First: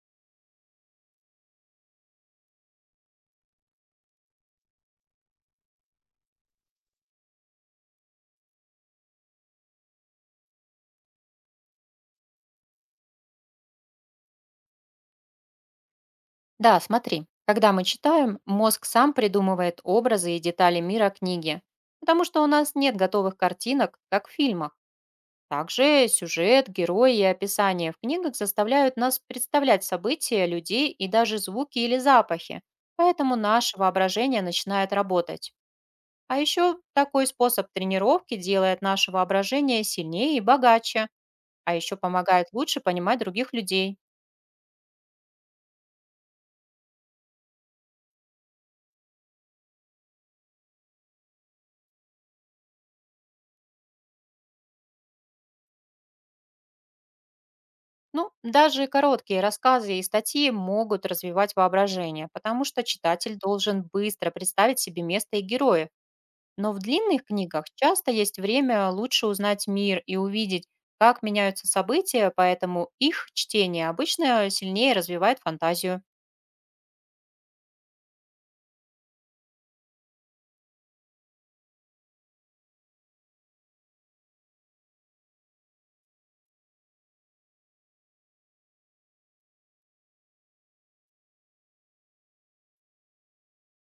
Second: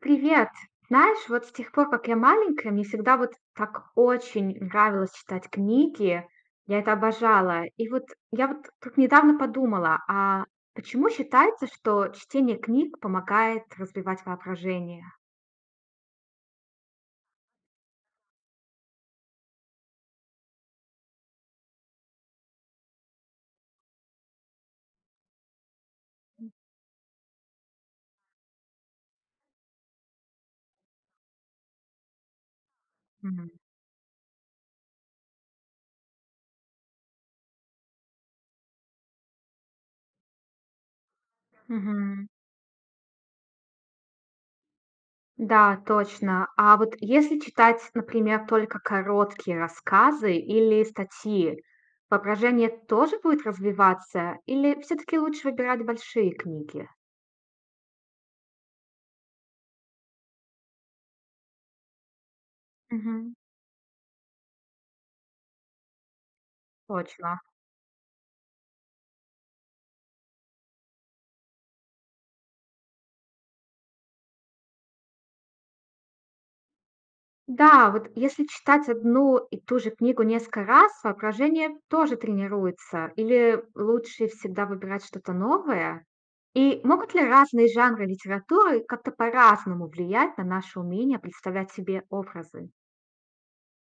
Привет! Знаешь, вот с тех пор, как я маленькая, мне всегда вот так очень нравилось читать книги. Я это обожала. И вот я вот тут недавно подумала, а почему считается, что чтение книг помогает развивать воображение? Да, смотри, когда мы читаем, мозг сам придумывает образы и детали мира книги, потому что у нас нет готовых картинок, как в фильмах. Также сюжет, герои и описание в книгах заставляют нас представлять события, людей и даже звуки или запахи, поэтому Мгм. наше воображение начинает работать. А еще такой способ тренировки делает наше воображение сильнее и богаче, а еще Мгм. помогает лучше понимать других людей. Да, точно. А вот если читать, например, только короткие рассказы или статьи, воображение тоже будет развиваться? Или все-таки лучше выбирать большие книги? Ну, даже короткие рассказы и статьи могут развивать воображение, потому что Мгм. читатель должен быстро представить себе место и героев. Но в длинных Точно. книгах часто есть время лучше узнать мир и увидеть, как меняются события, поэтому их чтение обычно сильнее развивает фантазию. Да, вот если читать одну и ту же книгу несколько раз, воображение тоже тренируется. Или лучше всегда выбирать что-то новое? И могут ли разные жанры литературы как-то по-разному влиять на наше умение представлять себе образы?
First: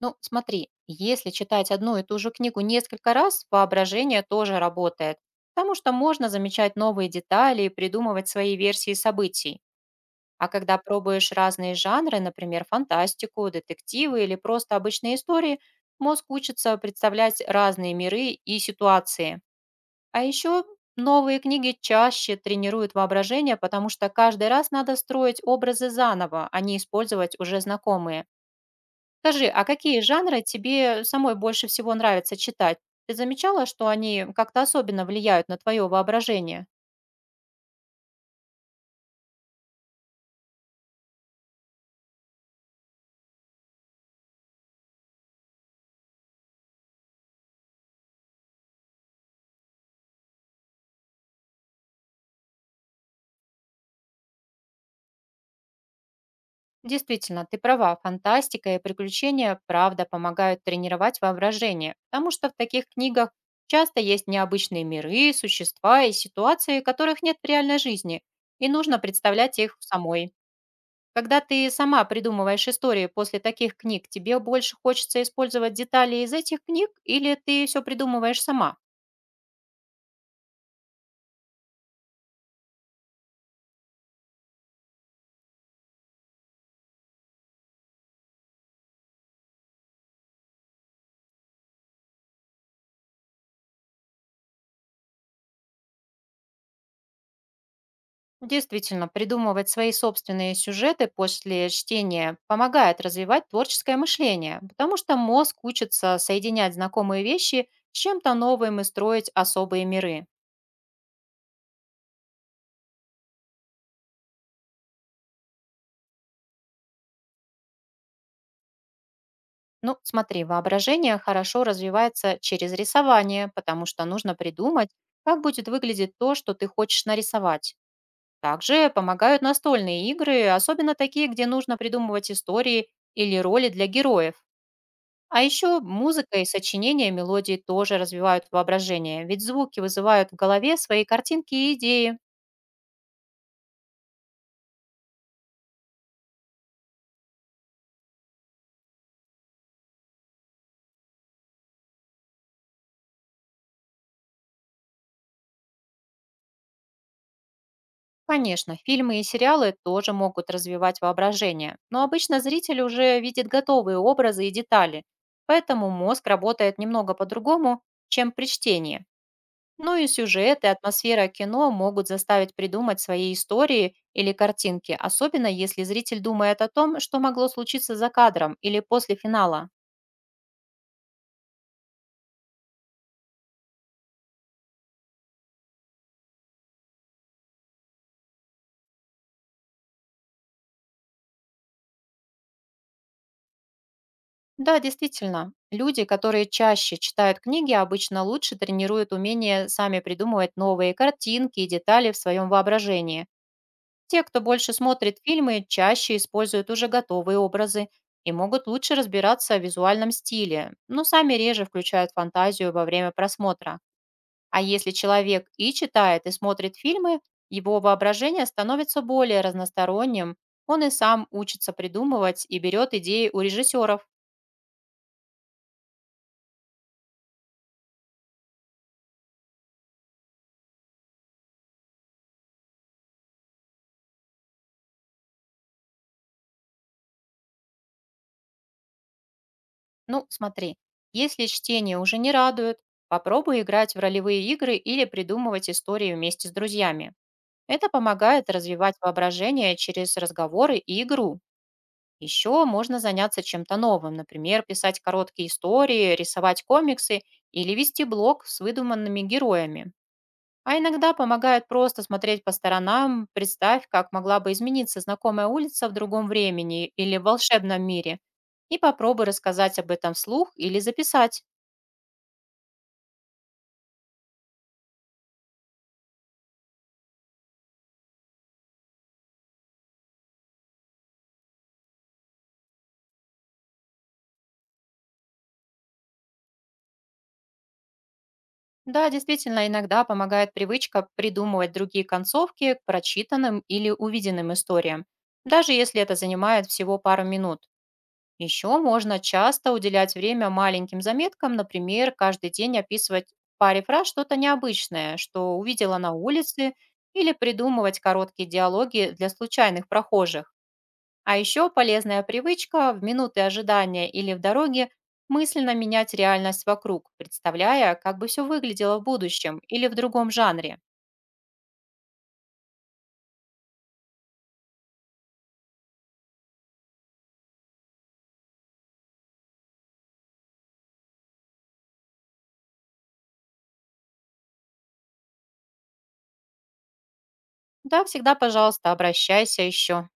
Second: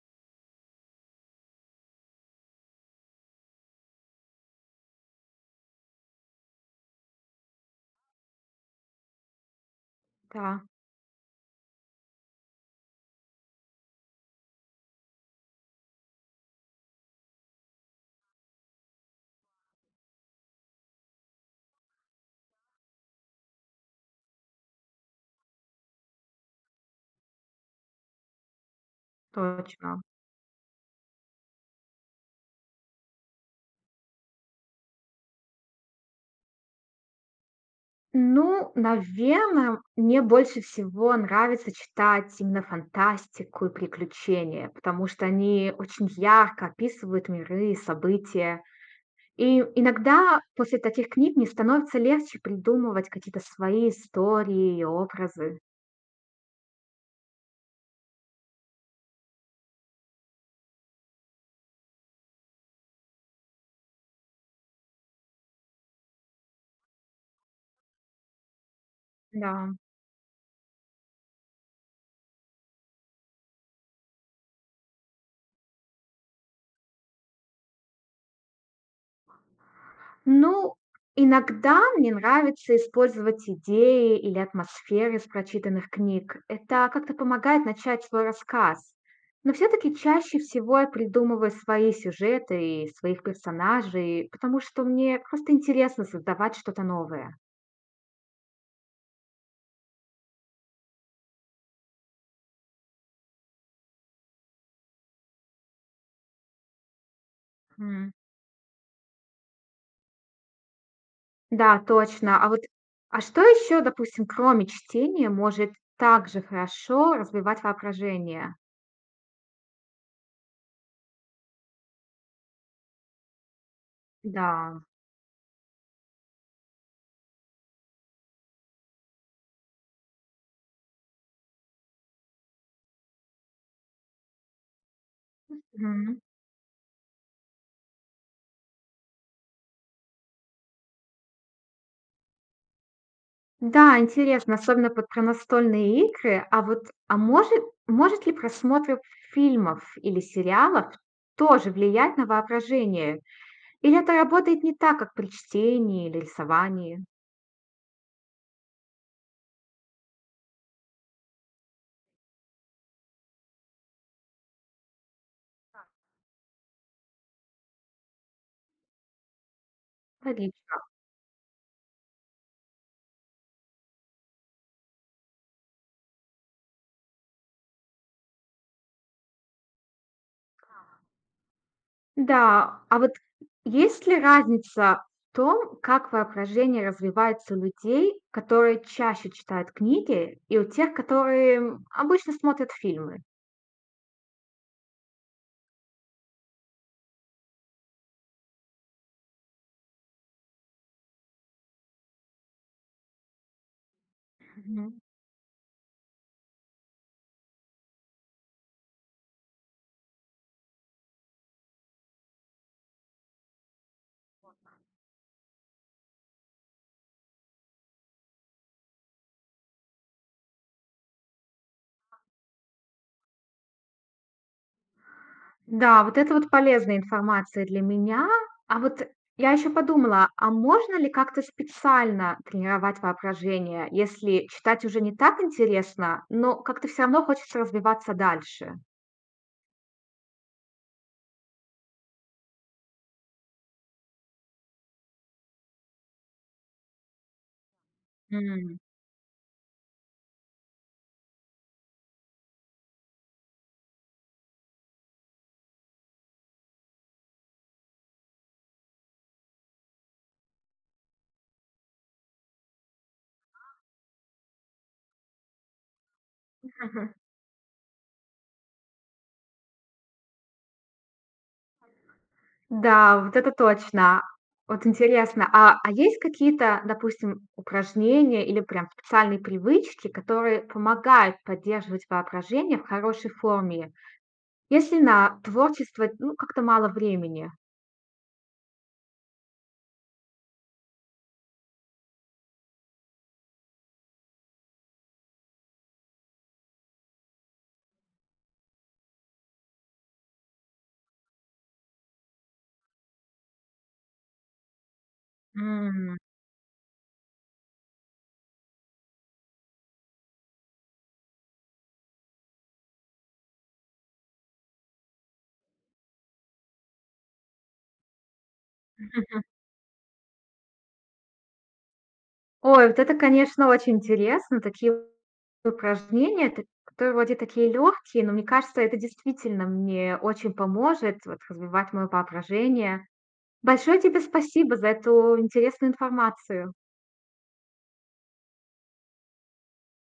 Ну, смотри, если читать одну и ту же книгу несколько раз, воображение тоже работает, потому что можно замечать новые детали и придумывать свои версии событий. А Да, когда пробуешь разные жанры, например, фантастику, детективы или просто обычные истории, мозг учится представлять разные миры и ситуации. А еще новые книги чаще тренируют воображение, потому что каждый раз надо строить образы заново, а не использовать уже знакомые. Скажи, а какие точно. жанры тебе самой больше всего нравится читать? Ты замечала, что они как-то особенно влияют на твое воображение? Ну, наверное, мне больше всего нравится читать именно фантастику и приключения, потому что они очень ярко описывают миры и события. И иногда после таких книг мне становится легче придумывать какие-то свои истории и образы. Действительно, ты права, фантастика и приключения, правда, помогают тренировать воображение, потому что в таких книгах часто есть необычные миры, существа и ситуации, которых нет в реальной жизни, и нужно представлять их Да. самой. Когда ты сама придумываешь истории после таких книг, тебе больше хочется использовать детали из этих книг или ты все придумываешь сама? Ну, иногда мне нравится использовать идеи или атмосферы из прочитанных книг. Это как-то помогает начать свой рассказ. Но все-таки чаще всего я придумываю свои сюжеты и своих персонажей, потому что мне просто интересно создавать что-то новое. Действительно, придумывать свои собственные сюжеты после чтения помогает развивать творческое мышление, потому что мозг учится соединять знакомые вещи с чем-то новым и строить особые миры. Да, точно. А вот, а что еще, допустим, кроме чтения, может также хорошо развивать воображение? Ну, смотри, воображение хорошо развивается через рисование, потому что нужно Да. придумать, как будет выглядеть то, что ты хочешь нарисовать. Также помогают настольные игры, особенно такие, где нужно придумывать истории или роли для героев. А еще Мгм. музыка и сочинение мелодий тоже развивают воображение, ведь звуки вызывают в голове свои картинки и идеи. Да, интересно, особенно вот про настольные игры. А вот, а может ли просмотр фильмов или сериалов тоже влиять на воображение? Или это работает не так, как при чтении или рисовании? Конечно, фильмы и сериалы тоже могут развивать воображение, но обычно зритель уже видит готовые образы и детали, поэтому мозг работает немного по-другому, чем при чтении. Ну и сюжет и Логично. атмосфера кино могут заставить придумать свои истории или картинки, особенно если зритель думает о том, что могло случиться за кадром или после финала. Да, а вот есть ли разница в том, как воображение развивается у людей, которые чаще читают книги, и у тех, которые обычно смотрят фильмы? Да, действительно, люди, которые чаще читают книги, обычно лучше тренируют умение сами придумывать новые картинки и детали в своем воображении. Те, кто больше Мгм. смотрит фильмы, чаще используют уже готовые образы и могут лучше разбираться в визуальном стиле, но сами реже включают фантазию во время просмотра. А если человек и читает, и смотрит фильмы, его воображение становится более разносторонним, он и сам учится придумывать и берет идеи у режиссеров. Да, вот это вот полезная информация для меня. А вот я еще подумала, а можно ли как-то специально тренировать воображение, если читать уже не так интересно, но как-то все равно хочется развиваться дальше? Ну, смотри, если чтение уже не радует, попробуй играть в ролевые игры или придумывать истории вместе с друзьями. Это помогает М. развивать воображение через разговоры и игру. Еще можно заняться чем-то новым, например, писать короткие истории, рисовать комиксы или вести блог с выдуманными героями. А иногда помогает просто смотреть по сторонам, представь, как могла бы измениться знакомая улица в другом времени или в волшебном мире. И попробуй рассказать об этом вслух или записать. Да, вот это точно. Вот интересно, а есть какие-то, допустим, упражнения или прям специальные привычки, которые помогают поддерживать воображение в хорошей форме, если на творчество, ну, как-то мало времени? Да, действительно, иногда помогает привычка придумывать другие концовки к прочитанным или увиденным историям, даже если это занимает всего пару минут. Еще можно часто уделять время маленьким заметкам, например, каждый день описывать в паре фраз что-то необычное, что увидела на М. улице, или придумывать короткие диалоги для случайных прохожих. А еще полезная привычка в минуты ожидания или в дороге мысленно менять реальность вокруг, представляя, как бы все выглядело в будущем или в другом жанре. Ой, вот это, конечно, очень интересно. Такие упражнения, которые вроде такие легкие, но мне кажется, это действительно мне очень поможет вот, развивать мое воображение. Большое тебе спасибо за эту интересную информацию. Да, всегда, пожалуйста, обращайся еще.